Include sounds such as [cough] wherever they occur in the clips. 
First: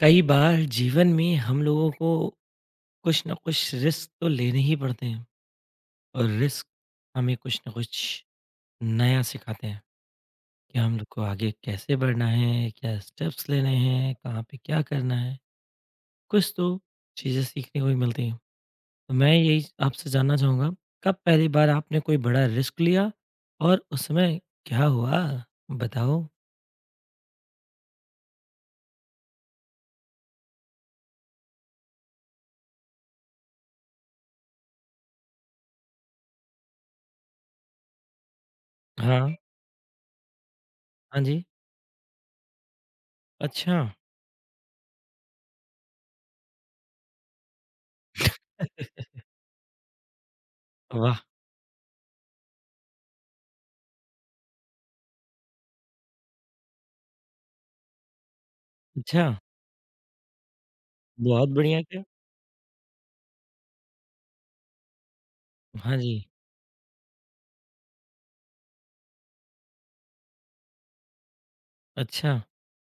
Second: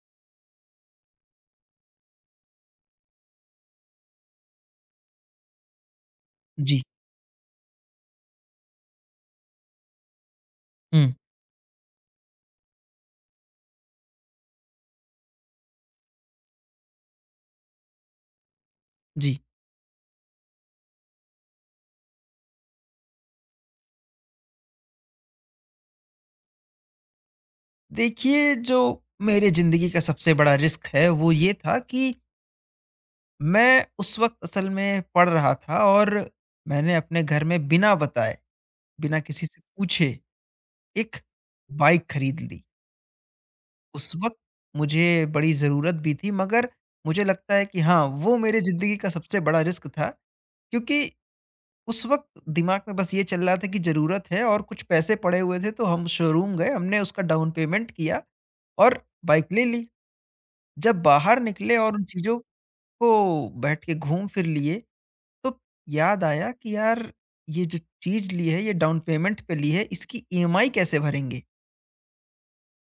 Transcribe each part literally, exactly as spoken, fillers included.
कई बार जीवन में हम लोगों को कुछ ना कुछ रिस्क तो लेने ही पड़ते हैं। और रिस्क जी। हमें कुछ ना कुछ नया सिखाते हैं कि हम लोग हुँ, को आगे कैसे बढ़ना है, क्या स्टेप्स लेने हैं, कहाँ पे क्या करना है, कुछ तो चीज़ें सीखने को भी मिलती हैं। तो मैं जी। यही आपसे जानना चाहूँगा, कब पहली बार आपने कोई बड़ा रिस्क लिया और उसमें क्या हुआ, बताओ। देखिए, जो मेरे ज़िंदगी का सबसे बड़ा रिस्क है, वो ये था कि मैं उस वक़्त असल में पढ़ रहा था और मैंने अपने घर में बिना बताए, बिना हाँ। किसी से पूछे, एक हाँ जी। बाइक खरीद ली। अच्छा। उस वक़्त मुझे बड़ी ज़रूरत भी थी मगर मुझे लगता है कि हाँ, वो मेरे ज़िंदगी का सबसे बड़ा रिस्क था क्योंकि वाह। उस वक़्त दिमाग में बस ये चल रहा था कि ज़रूरत है और कुछ पैसे पड़े हुए थे, तो हम शोरूम गए, हमने उसका डाउन पेमेंट किया और अच्छा। बाइक ले ली। जब बाहर बहुत निकले बढ़िया, और क्या। उन चीज़ों को बैठ के घूम फिर लिए, तो हाँ जी। याद आया कि यार ये जो चीज़ ली है, ये डाउन पेमेंट पे ली है, इसकी ईएमआई कैसे भरेंगे? अच्छा।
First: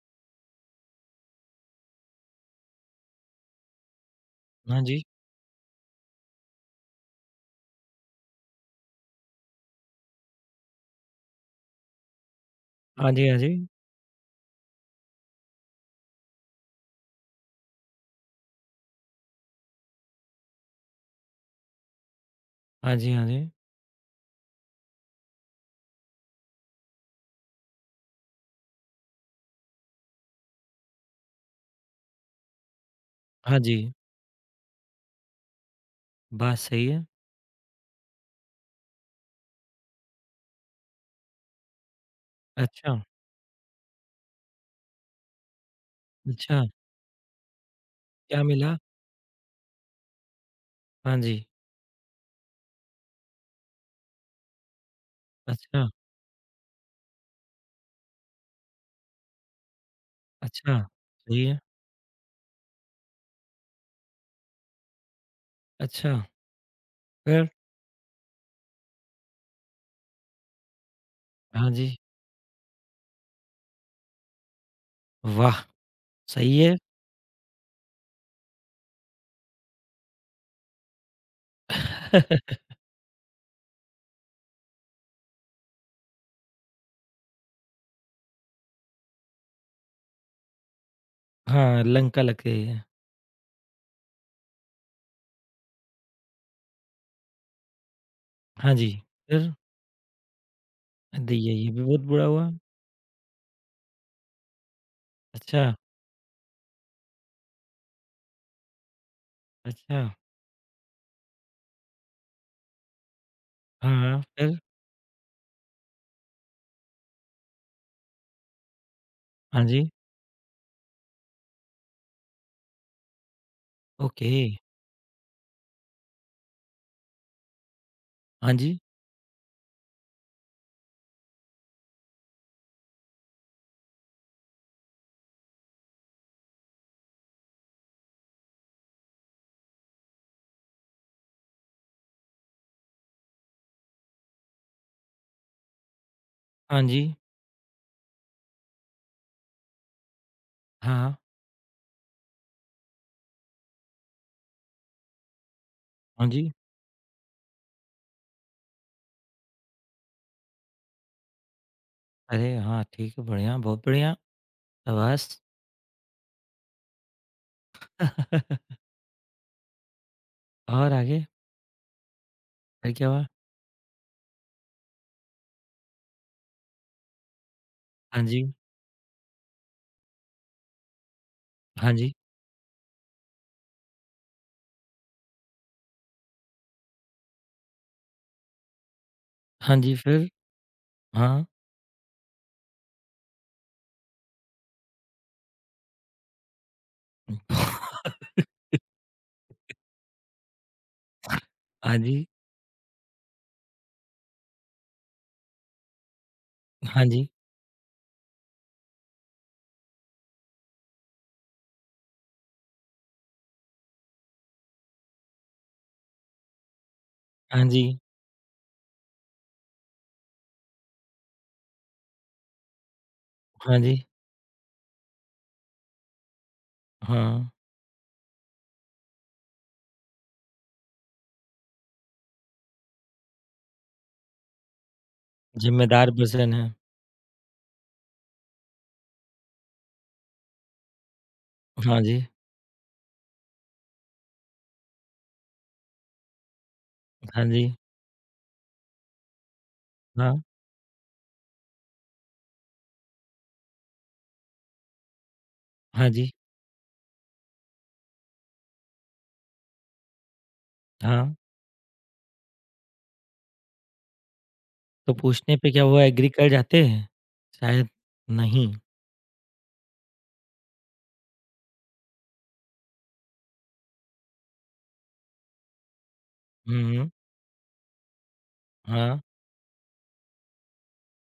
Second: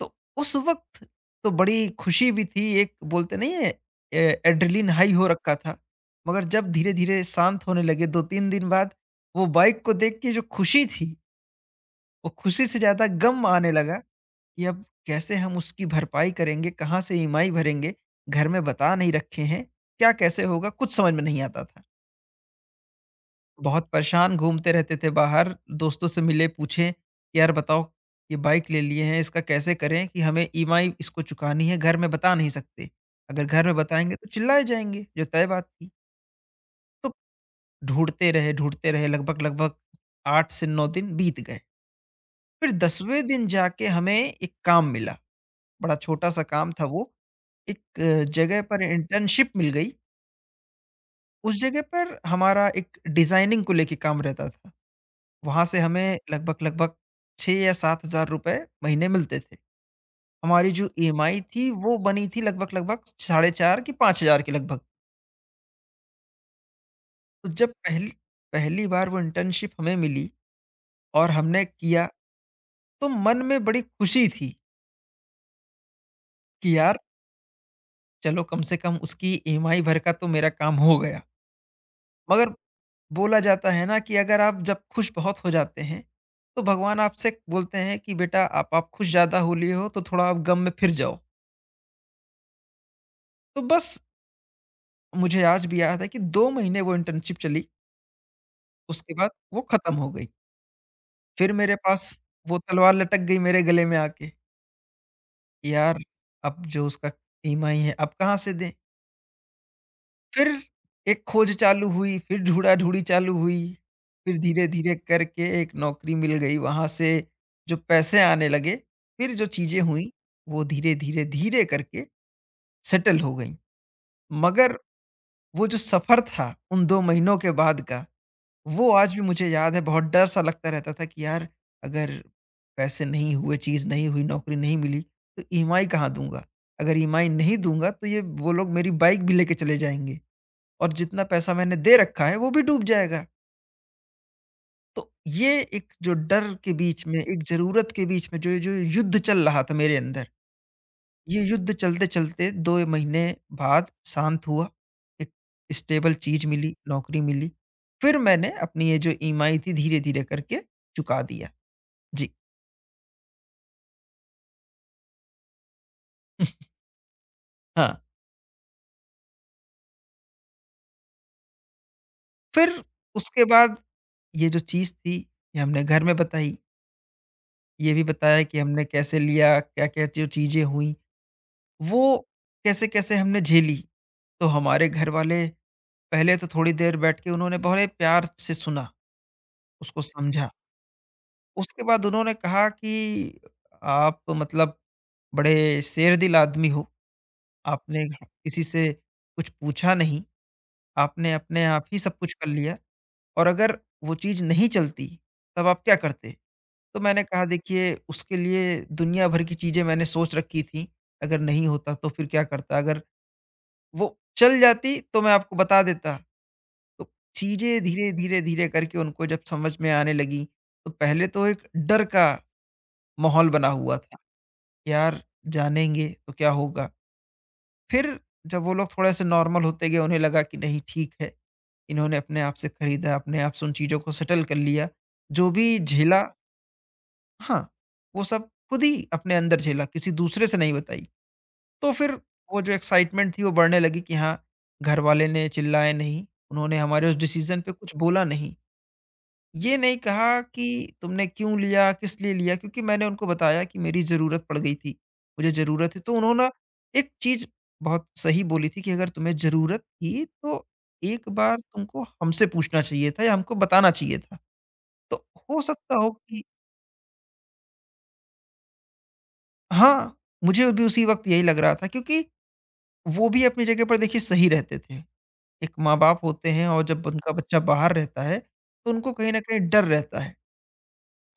तो उस वक़्त तो बड़ी खुशी भी थी, एक बोलते नहीं है ए हाँ एड्रेनलिन जी। हाई हो रखा था। मगर जब धीरे-धीरे शांत होने लगे दो तीन दिन बाद, वो बाइक को देख के जो खुशी थी वो खुशी से ज़्यादा हाँ जी, हाँ गम जी। आने लगा कि अब कैसे हम उसकी भरपाई करेंगे, कहाँ से ईएमआई भरेंगे, घर में बता नहीं रखे हैं, क्या कैसे होगा कुछ समझ में नहीं आता था। हाँ जी, हाँ जी। बहुत परेशान घूमते रहते थे बाहर, दोस्तों से मिले पूछे कि यार बताओ ये बाइक ले लिए हैं इसका कैसे करें कि हमें ईएमआई इसको चुकानी है, घर में बता नहीं सकते। अगर हाँ घर में जी, बताएँगे तो चिल्लाए जाएँगे, जो तय बात थी। बात सही है। तो ढूँढते रहे, ढूँढते रहे लगभग-लगभग आठ से नौ दिन बीत गए। फिर अच्छा। दसवें दिन जाके हमें एक काम मिला। बड़ा छोटा-सा अच्छा, काम था वो। एक अ, क्या जगह मिला? पर इंटर्नशिप मिल गई, हाँ जी। उस जगह पर हमारा एक डिज़ाइनिंग को लेके काम रहता था। वहाँ से अच्छा। हमें लगभग-लगभग छह या सात हज़ार रुपए महीने मिलते थे। हमारी अच्छा, जो ईएमआई सही है। थी वो बनी थी लगभग-लगभग साढ़े चार की पाँच हज़ार के लगभग। अच्छा, तो फिर? जब पहली पहली बार वो इंटर्नशिप हमें मिली और हमने हाँ जी, किया, तो मन में बड़ी खुशी थी वाह! सही है। कि यार चलो कम से कम उसकी ईएमआई भर का तो मेरा काम हो गया। मगर [laughs] बोला जाता है ना कि अगर आप जब खुश बहुत हो जाते हैं तो भगवान आपसे बोलते हैं कि बेटा आप आप खुश ज़्यादा हो लिए हो तो थोड़ा आप गम में फिर जाओ। हाँ, लंका लग गई है। तो बस मुझे आज भी याद है कि दो महीने वो इंटर्नशिप चली हाँ जी, उसके बाद फिर? वो ख़त्म हो गई। द फिर ये ये मेरे भी बहुत पास बुरा हुआ। वो तलवार लटक गई मेरे गले में आके, अच्छा। यार अब जो उसका ईएमआई है अब कहाँ से दें? अच्छा। फिर एक खोज चालू हुई, फिर ढूँढ़ा-ढूँढ़ी चालू हुई, हाँ, फिर फिर? धीरे-धीरे करके एक नौकरी मिल गई, वहाँ से जो पैसे आने लगे, फिर जो हाँ चीज़ें जी, हुईं, वो धीरे-धीरे, धीरे धीरे करके सेटल हो गईं। ओके। मगर वो जो सफ़र था उन दो महीनों के बाद का, हाँ जी, वो आज भी मुझे याद है, बहुत डर-सा लगता रहता था कि यार अगर पैसे नहीं हुए, चीज़ नहीं हुई, नौकरी नहीं मिली, तो ईएमआई कहाँ दूँगा? अगर ईएमआई नहीं दूँगा, तो ये वो लोग मेरी बाइक भी लेके चले जाएँगे। और जितना पैसा मैंने दे रखा है वो भी डूब जाएगा। तो ये एक जो डर के हाँ जी, बीच में, एक ज़रूरत के बीच में जो जो युद्ध चल रहा था मेरे अंदर, हाँ, ये युद्ध चलते-चलते दो महीने बाद शांत हुआ। एक स्टेबल हाँ चीज़ जी। मिली, नौकरी मिली। फिर मैंने अपनी ये जो ईएमआई थी धीरे-धीरे करके चुका दिया। जी। अरे! हाँ, ठीक है, बढ़िया, बहुत बढ़िया, शाबाश। [laughs] हाँ, [laughs] और आगे? फिर अरे क्या हुआ? उसके बाद ये जो चीज़ थी ये हमने घर में बताई। ये भी हाँ बताया जी, कि हमने कैसे लिया, क्या-क्या जो चीज़ें हुई, हाँ जी। वो कैसे-कैसे हमने झेली। तो हमारे घरवाले पहले तो थोड़ी देर बैठ के उन्होंने बड़े प्यार से सुना, हाँ जी, उसको फिर? समझा। हाँ। उसके बाद उन्होंने कहा कि आप मतलब बड़े शेर-दिल आदमी हो, आपने [laughs] किसी से कुछ पूछा नहीं, आपने अपने आप हाँ ही सब जी, कुछ कर लिया और अगर वो चीज़ नहीं चलती, तब आप क्या करते? तो हाँ मैंने जी, कहा देखिए उसके लिए दुनिया भर की चीज़ें मैंने सोच रखी थी, अगर नहीं होता तो फिर क्या करता? अगर वो चल जाती तो मैं आपको बता देता। तो हाँ चीज़ें जी, धीरे, धीरे, धीरे करके उनको जब समझ में आने लगी, तो पहले तो एक डर का माहौल बना हाँ जी, हुआ था। यार, जानेंगे तो क्या होगा? हाँ। फिर जब वो लोग थोड़े-से नॉर्मल होते गए, उन्हें लगा कि नहीं ठीक है, इन्होंने अपने आप से खरीदा, अपने आप से उन चीज़ों को सेटल कर लिया। जो भी ज़िम्मेदार झेला पर्सन है। हाँ, वो सब खुद ही अपने अंदर झेला, किसी दूसरे से नहीं बताई। तो हाँ फिर जी, वो जो एक्साइटमेंट थी, वो बढ़ने लगी कि हाँ, घर वाले ने चिल्लाए नहीं, उन्होंने हमारे उस हाँ डिसीज़न जी, पे कुछ बोला नहीं। ये नहीं कहा हाँ, कि तुमने क्यों लिया, किस लिए लिया क्योंकि मैंने उनको बताया कि मेरी ज़रूरत पड़ गई थी, मुझे ज़रूरत है। हाँ तो जी, उन्होंने एक चीज़ बहुत सही बोली थी कि अगर तुम्हें ज़रूरत थी तो एक हाँ। बार तुमको हमसे पूछना चाहिए था या हमको बताना चाहिए था। तो तो पूछने हो पे क्या सकता हुआ, हो एग्री कि कर जाते हैं? शायद नहीं। हाँ, मुझे भी उसी वक़्त यही लग रहा था क्योंकि वो भी अपनी जगह पर देखिए सही रहते थे। एक माँ-बाप होते हैं हुँ, और जब हुँ, उनका बच्चा बाहर रहता है, तो उनको हाँ, कहीं न कहीं डर रहता है।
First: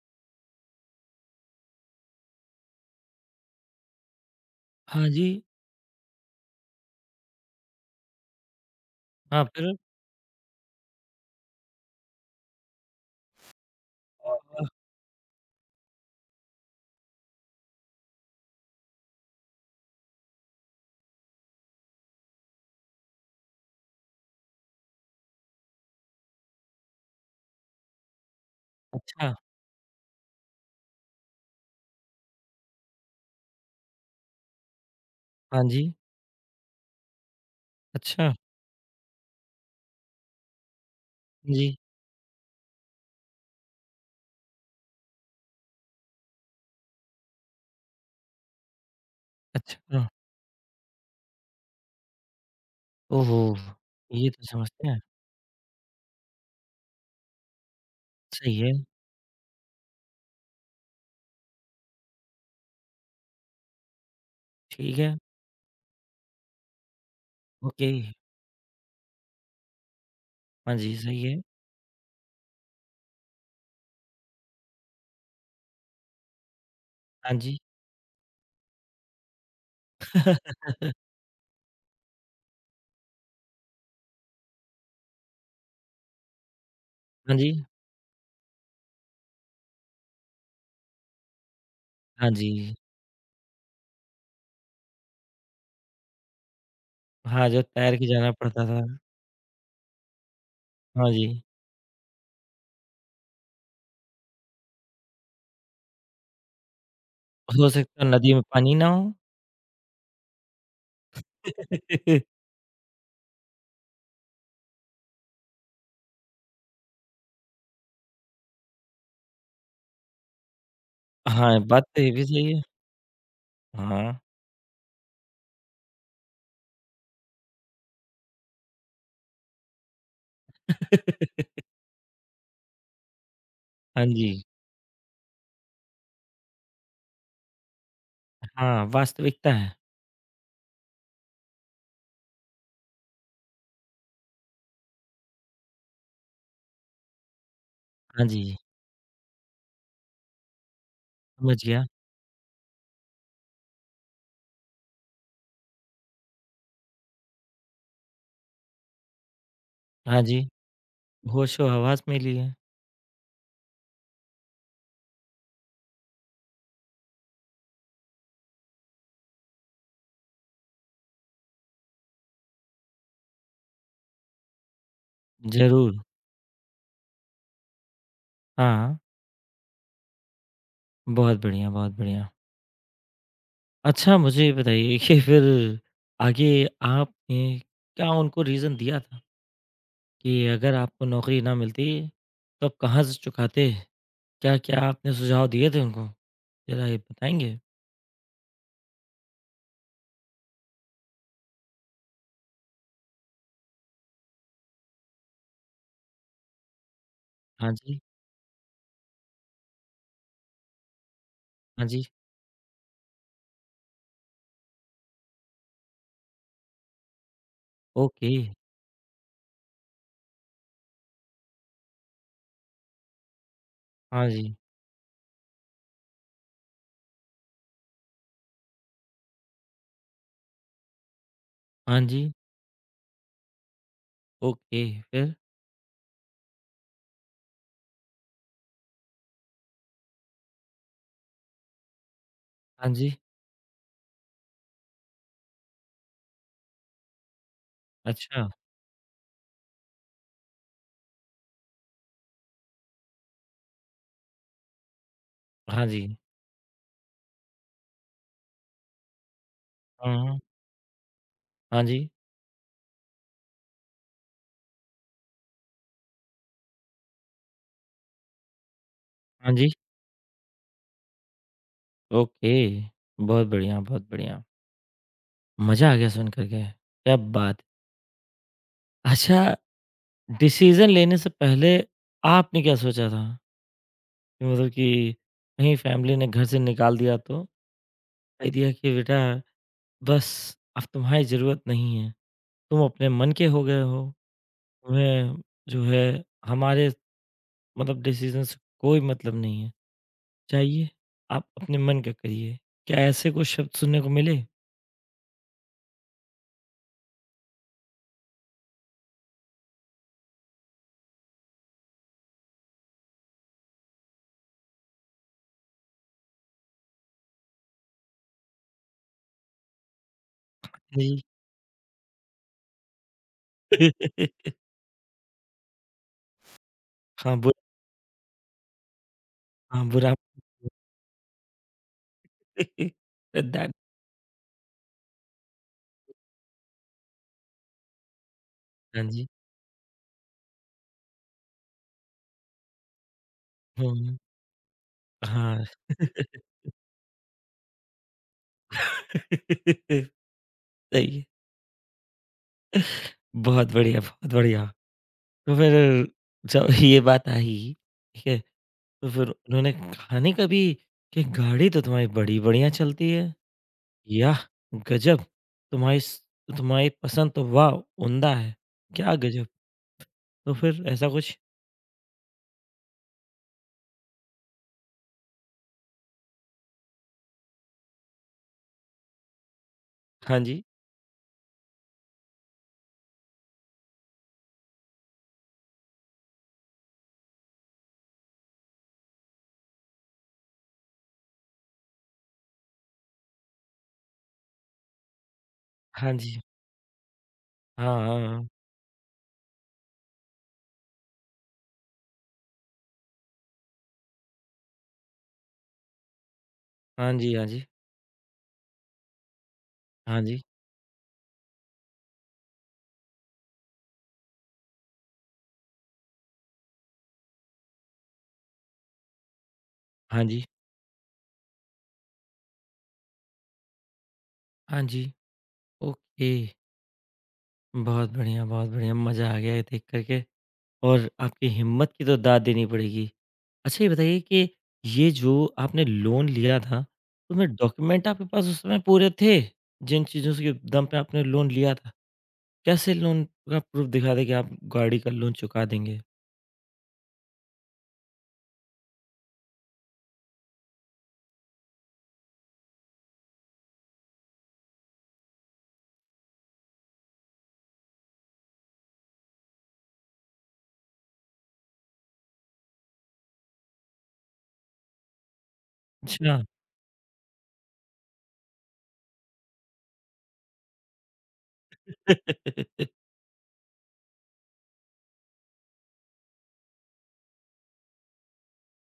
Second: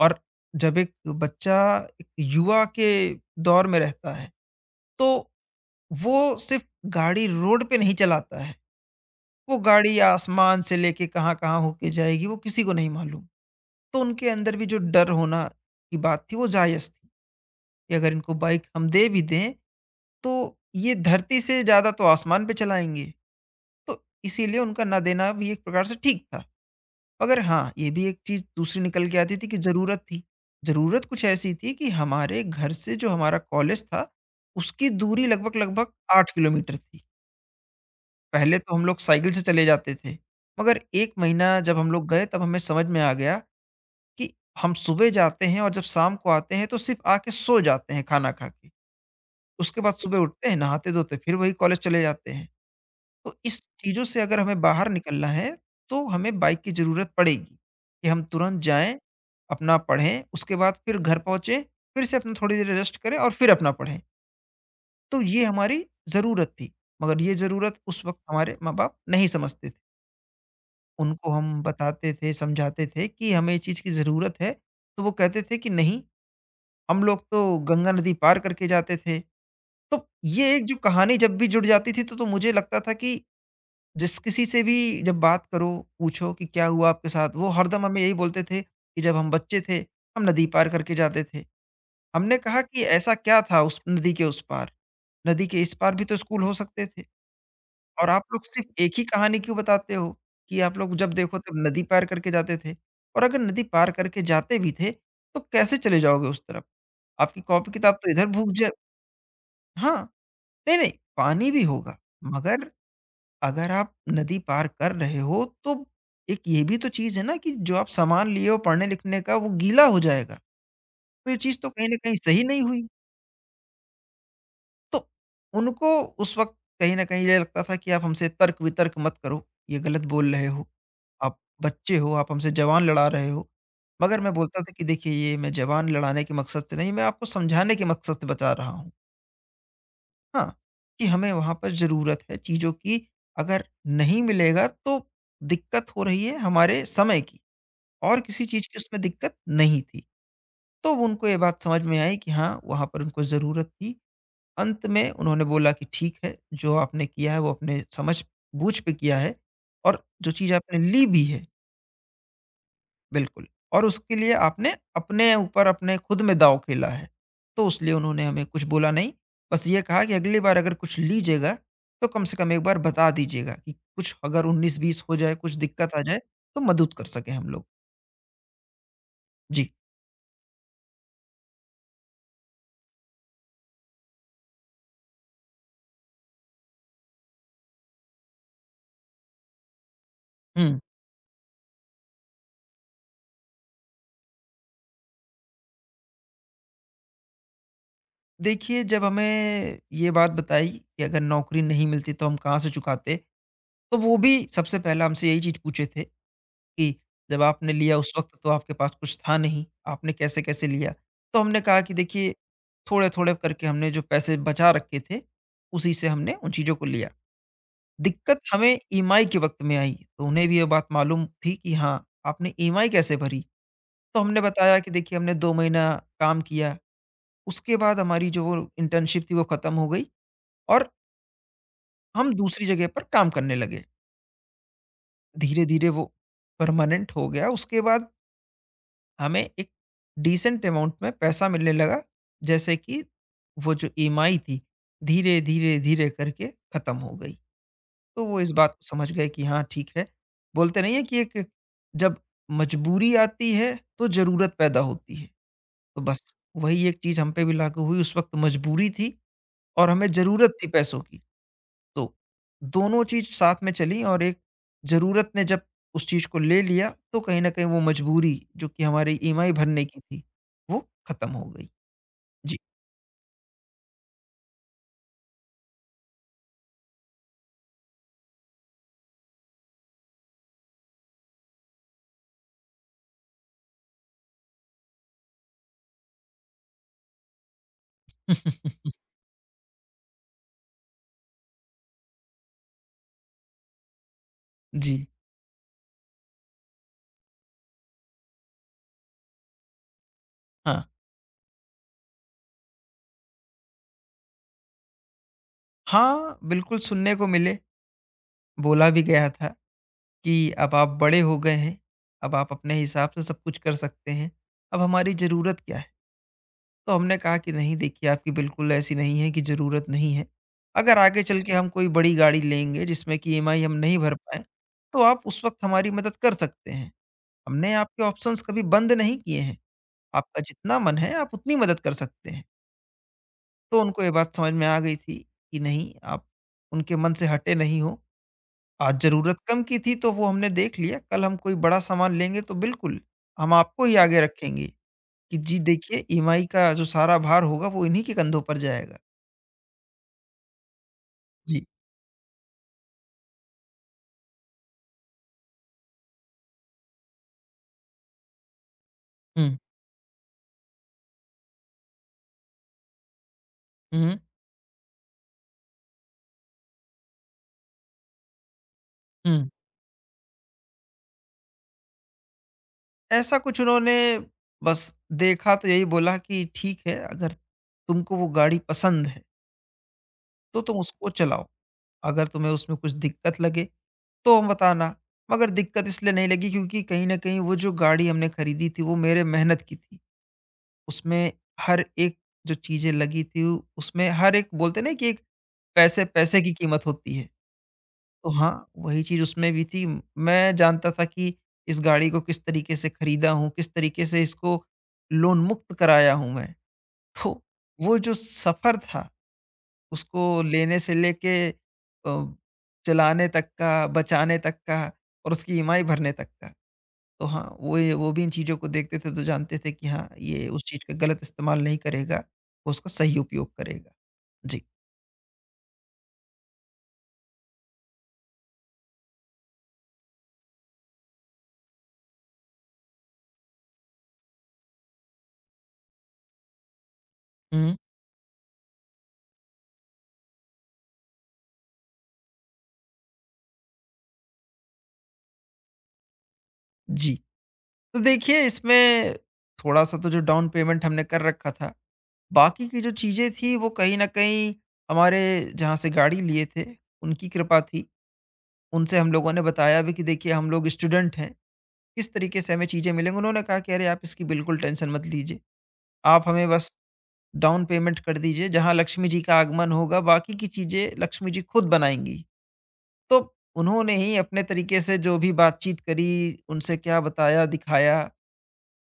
और जब एक बच्चा एक युवा के दौर में रहता है, हाँ जी, तो वो सिर्फ़ गाड़ी रोड पे नहीं चलाता है। हाँ वो फिर? गाड़ी आसमान से लेके कहाँ-कहाँ होके जाएगी, वो किसी को नहीं मालूम। तो उनके अ, अंदर भी अ, जो डर होना की बात थी, वो जायज़ थी कि अगर इनको बाइक हम दे भी दें, तो ये धरती से ज़्यादा तो आसमान पे चलाएँगे। तो इसीलिए उनका ना देना भी एक प्रकार से ठीक था। मगर हाँ, ये भी एक चीज़ दूसरी निकल के अच्छा, आती थी कि ज़रूरत थी। ज़रूरत कुछ ऐसी थी कि हमारे घर से जो हमारा कॉलेज था, उसकी दूरी हाँ लगभग-लगभग जी, आठ किलोमीटर थी। अच्छा, पहले तो हम लोग साइकिल से चले जाते थे, मगर एक हाँ महीना जी, जब हम लोग गए तब हमें समझ में आ गया कि हम सुबह जाते हैं और जब शाम को आते हैं तो सिर्फ़ आके सो जाते हैं खाना खा के। उसके बाद अच्छा। सुबह उठते हैं, नहाते-धोते फिर वही कॉलेज चले जाते हैं। तो ओहो! इस चीज़ों से ये अगर तो हमें बाहर समझते हैं। निकलना है, तो हमें बाइक की ज़रूरत पड़ेगी, कि हम सही तुरंत है, जाएँ, अपना पढ़ें, उसके बाद फिर घर पहुँचे, फिर से अपना थोड़ी देर रेस्ट करें और फिर अपना पढ़ें। ठीक है, तो ये हमारी ज़रूरत थी, मगर ये ज़रूरत ओके। उस वक़्त हमारे माँ-बाप नहीं समझते थे। हाँ जी, सही उनको है। हम बताते थे, समझाते थे कि हमें ये चीज़ की ज़रूरत है, तो वो कहते थे कि नहीं, हम लोग हाँ तो जी। गंगा नदी पार करके जाते थे। तो ये एक जो कहानी जब भी जुड़ जाती थी, तो तो मुझे लगता था कि जिस किसी से भी जब बात करो, पूछो कि क्या हुआ आपके साथ? हाँ वो जी, हरदम हमें यही बोलते थे कि जब हम बच्चे थे, हम नदी पार करके जाते थे। हाँ हमने कहा जी। कि ऐसा क्या था उस नदी के उस पार? नदी के इस पार भी तो स्कूल हो सकते थे हाँ, जो तैर के और आप जाना लोग पड़ता था। सिर्फ़ एक ही कहानी क्यों बताते हो कि आप लोग हाँ जब जी, देखो तब नदी पार करके जाते थे? और अगर नदी पार करके जाते भी थे, तो कैसे चले जाओगे उस तरफ? आपकी हो कॉपी किताब सकता तो है इधर नदी में भूग जा पानी ना हो। हाँ, नहीं, नहीं, पानी भी होगा, [laughs] मगर अगर आप नदी पार कर रहे हो तो एक ये भी तो चीज़ है ना कि जो आप सामान लिए हो पढ़ने लिखने का वो गीला हो जाएगा। तो ये चीज़ हाँ, तो बात कहीं न तो ये कहीं भी सही सही नहीं है। हुई। हाँ। तो उनको उस वक़्त कहीं न कहीं ये लगता था कि आप हमसे तर्क-वितर्क मत करो, ये गलत बोल रहे हो, आप [laughs] बच्चे हो, आप हमसे ज़बान लड़ा रहे हो। हाँ मगर जी, मैं बोलता था कि देखिए ये मैं ज़बान लड़ाने के मकसद से नहीं, मैं आपको समझाने के मकसद से बता रहा हाँ, हूँ। वास्तविकता है। हाँ, कि हमें वहाँ पर ज़रूरत है चीज़ों की, अगर नहीं मिलेगा तो दिक्कत हो रही है हमारे समय की और हाँ किसी जी, चीज़ की उसमें दिक्कत नहीं थी। तो वो उनको ये समझ बात समझ गया। में आई कि हाँ, वहाँ पर उनको ज़रूरत थी। अंत में उन्होंने बोला कि ठीक है, जो आपने किया है वो अपने समझ-बूझ पे किया है और हाँ जो जी, चीज़ आपने ली भी है होशो-हवास मिली है। बिल्कुल। और उसके लिए आपने अपने ऊपर अपने खुद में दाँव खेला है। तो उस लिए उन्होंने हमें कुछ बोला नहीं, बस ये कहा कि अगली बार अगर कुछ लीजिएगा, तो कम से कम एक बार बता दीजिएगा कि कुछ अगर उन्नीस बीस हो जाए, कुछ ज़रूर, दिक्कत आ जाए, तो मदद कर सकें हम लोग। हाँ, जी। बहुत बढ़िया, बहुत बढ़िया। अच्छा, मुझे ये बताइए कि फिर आगे आपने क्या उनको रीज़न दिया था कि अगर हुँ। आपको नौकरी ना मिलती तो आप कहाँ से चुकाते? क्या-क्या आपने सुझाव दिए थे उनको? ज़रा ये बताएँगे? देखिए, जब हमें ये बात बताई कि अगर नौकरी नहीं मिलती तो हम कहाँ से चुकाते? तो वो भी सबसे पहला हमसे यही चीज़ पूछे थे। कि जब आपने हाँ लिया जी, उस वक़्त तो आपके पास कुछ था नहीं, आपने कैसे-कैसे लिया? तो हमने कहा हाँ कि जी, देखिए, थोड़े-थोड़े करके हमने जो पैसे बचा रखे थे, उसी से हमने उन चीज़ों को लिया। ओके, दिक्कत हमें ईएमआई के वक़्त में आई, तो उन्हें भी ये बात मालूम थी कि हाँ, आपने ईएमआई कैसे भरी? तो हाँ हमने जी, बताया कि देखिए हमने दो महीना काम किया, उसके बाद हमारी जो वो इंटर्नशिप थी वो ख़त्म हो गई और हाँ हम जी, दूसरी जगह पर काम करने लगे। ओके, फिर? धीरे-धीरे वो परमानेंट हो गया, उसके बाद हमें एक डिसेंट अमाउंट में पैसा मिलने लगा जैसे हाँ कि जी, वो जो ईएमआई थी धीरे धीरे धीरे करके खत्म हो गई। तो वो अच्छा, इस बात को समझ गए कि हाँ ठीक है। बोलते नहीं है कि एक जब मजबूरी आती है तो जरूरत पैदा होती है। हाँ तो जी, बस वही एक चीज हम पे भी लागू हुई, उस वक्त मजबूरी थी और हमें हाँ, हाँ, जरूरत थी पैसों की। हाँ जी, तो दोनों चीज़ साथ में चली और एक ज़रूरत ने जब उस चीज़ को ले लिया, तो कहीं न कहीं वो मजबूरी जो कि हमारी ईएमआई हाँ जी, भरने की थी, वो खत्म हो गई। ओके, जी। बहुत बढ़िया, बहुत बढ़िया। मज़ा आ गया सुन कर के, क्या बात है! अच्छा, डिसीज़न लेने से पहले आपने क्या सोचा था? कि मतलब कि कहीं फैमिली ने घर से निकाल दिया तो? कह दिया कि [laughs] बेटा बस अब तुम्हारी ज़रूरत नहीं है, तुम अपने मन के हो गए हो। जी, तुम्हें जो है हमारे मतलब डिसीजन से कोई मतलब नहीं है। हाँ। चाहिए, आप अपने मन का करिए। क्या ऐसे कोई शब्द सुनने को मिले? हाँ, बिल्कुल सुनने को मिले, बोला भी गया था कि अब आप बड़े हो गए हैं, अब आप अपने हिसाब से सब कुछ कर सकते हैं, अब हमारी ज़रूरत क्या है? तो हमने कहा कि नहीं देखिए आपकी बिल्कुल ऐसी नहीं है कि ज़रूरत नहीं है। अगर नहीं। आगे चल के हम कोई बड़ी गाड़ी लेंगे जिसमें कि ईएमआई हम नहीं भर पाएँ, [laughs] तो आप उस वक़्त हमारी मदद कर सकते हैं। हाँ, बु हमने आपके ऑप्शंस कभी बंद नहीं किए हैं। हाँ, बुरा आपका जितना मन है आप उतनी मदद कर सकते हैं। [laughs] दैट तो उनको ये बात समझ में आ गई थी कि नहीं आप उनके मन से हटे नहीं हो। आज हाँ जी। ज़रूरत कम की थी तो वो हमने देख लिया, कल हम कोई बड़ा सामान लेंगे तो बिल्कुल हम आपको ही हुँ, आगे रखेंगे कि जी हाँ। देखिए ईएमआई का जो सारा भार होगा वो इन्हीं के कंधों पर जाएगा। [laughs] सही है। जी। बहुत बढ़िया, बहुत बढ़िया। तो फिर जब ये बात आई, ठीक है? तो फिर हुँ। उन्होंने कहा नहीं कभी कि गाड़ी तो तुम्हारी बड़ी बढ़िया चलती है। हुँ, याह! गज़ब! तुम्हारी स तुम्हारी पसंद तो वाह! उम्दा है। क्या गज़ब! हुँ। तो फिर ऐसा कुछ। ऐसा कुछ उन्होंने बस देखा तो यही बोला कि ठीक है, अगर तुमको वो गाड़ी पसंद है, हाँ तो जी, तुम उसको चलाओ। अगर तुम्हें उसमें कुछ दिक्कत लगे, तो हम बताना। मगर दिक्कत इसलिए नहीं लगी क्योंकि कहीं न कहीं वो जो गाड़ी हमने खरीदी थी, वो मेरे मेहनत की थी। उसमें हर एक जो चीज़ें लगी थी, उसमें हर एक बोलते हैं ना कि एक हाँ जी। पैसे-पैसे की कीमत होती है। हाँ, हाँ, तो हाँ। हाँ, वही चीज़ उसमें भी थी। मैं जानता था कि इस गाड़ी को किस तरीके से खरीदा हूँ, किस तरीके से इसको लोन मुक्त कराया हूँ मैं। हाँ जी, तो हाँ जी। वो जो सफ़र था, हाँ उसको जी, लेने से लेके अ, चलाने तक का, बचाने तक का और उसकी ईएमआई भरने तक का। तो हाँ, वो ये वो भी इन चीज़ों को देखते थे तो जानते थे कि हाँ, हाँ जी, ये उस चीज़ का गलत इस्तेमाल नहीं करेगा, वो उसका सही उपयोग करेगा। जी। हाँ जी। ओके। बहुत बढ़िया, बहुत बढ़िया, मज़ा आ गया ये देख कर के और आपकी हिम्मत की तो दाद देनी पड़ेगी। अच्छा, ये बताइए कि ये जो आपने लोन लिया था, तो उसमें हुँ, डॉक्यूमेंट आपके पास उस समय पूरे थे, जिन चीज़ों के दम पे आपने लोन लिया था? कैसे लोन का प्रूफ दिखा दें कि आप गाड़ी का लोन चुका देंगे? जी। तो देखिए इसमें थोड़ा-सा तो जो डाउन पेमेंट हमने कर रखा था, बाकी की जो चीज़ें थी वो कहीं न कहीं हमारे जहाँ से गाड़ी लिए थे उनकी कृपा थी। उनसे हम लोगों ने बताया भी कि देखिए हम लोग स्टूडेंट हैं, किस तरीके से हमें चीज़ें मिलेंगी। उन्होंने कहा कि अरे आप इसकी बिल्कुल टेंशन मत लीजिए। आप अच्छा। हमें बस डाउन पेमेंट कर दीजिए, जहाँ लक्ष्मी जी का आगमन होगा बाकी की चीज़ें लक्ष्मी जी खुद बनाएँगी। [laughs] तो उन्होंने ही अपने तरीके से जो भी बातचीत करी, उनसे क्या बताया, दिखाया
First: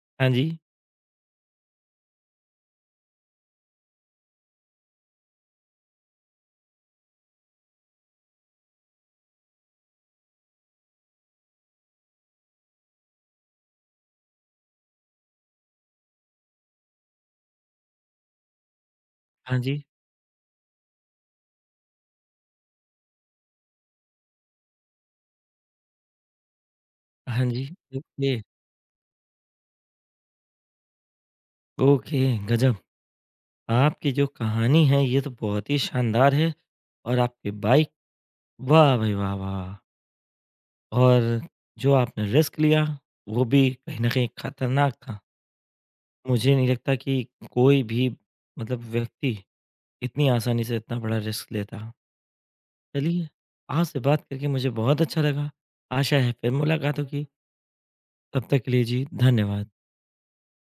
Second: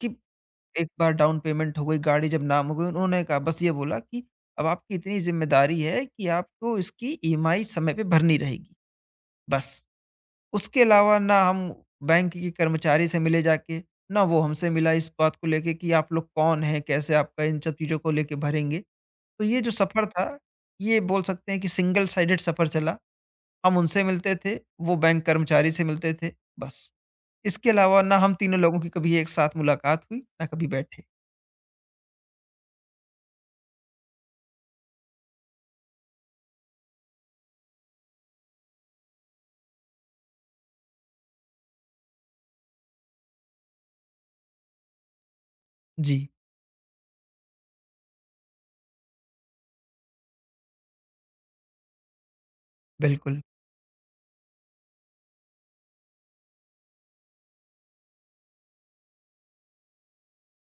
कि हाँ जी, एक बार डाउन पेमेंट हो गई, गाड़ी जब नाम हो गई, उन्होंने कहा बस ये बोला कि अब आपकी इतनी ज़िम्मेदारी है कि आपको इसकी ईएमआई समय पे भरनी रहेगी, बस। उसके अलावा ना हम बैंक के कर्मचारी से मिले जाके, ना वो हमसे मिला इस बात को लेके कि आप लोग कौन हैं, कैसे आपका इन सब चीज़ों को लेके भरेंगे। तो हाँ ये जो जी, सफ़र था, ये बोल सकते हैं कि सिंगल साइडेड सफ़र चला। हम उनसे मिलते थे, वो बैंक कर्मचारी से मिलते थे, बस। हाँ जी। इसके अलावा ना हम ओके, तीनों लोगों की कभी एक साथ मुलाकात हुई, ना कभी बैठे। ओके, गज़ब! आपकी जो कहानी है ये तो बहुत ही शानदार है और आपकी बाइक वाह भाई वाह, वाह! और जो आपने रिस्क लिया, वो भी कहीं न कहीं खतरनाक था। जी। मुझे नहीं लगता कि कोई भी मतलब व्यक्ति इतनी आसानी से इतना बड़ा रिस्क लेता। चलिए, बिल्कुल। आपसे बात करके मुझे बहुत अच्छा लगा। आशा है फिर मुलाकात होगी। तब तक के लिए जी, धन्यवाद।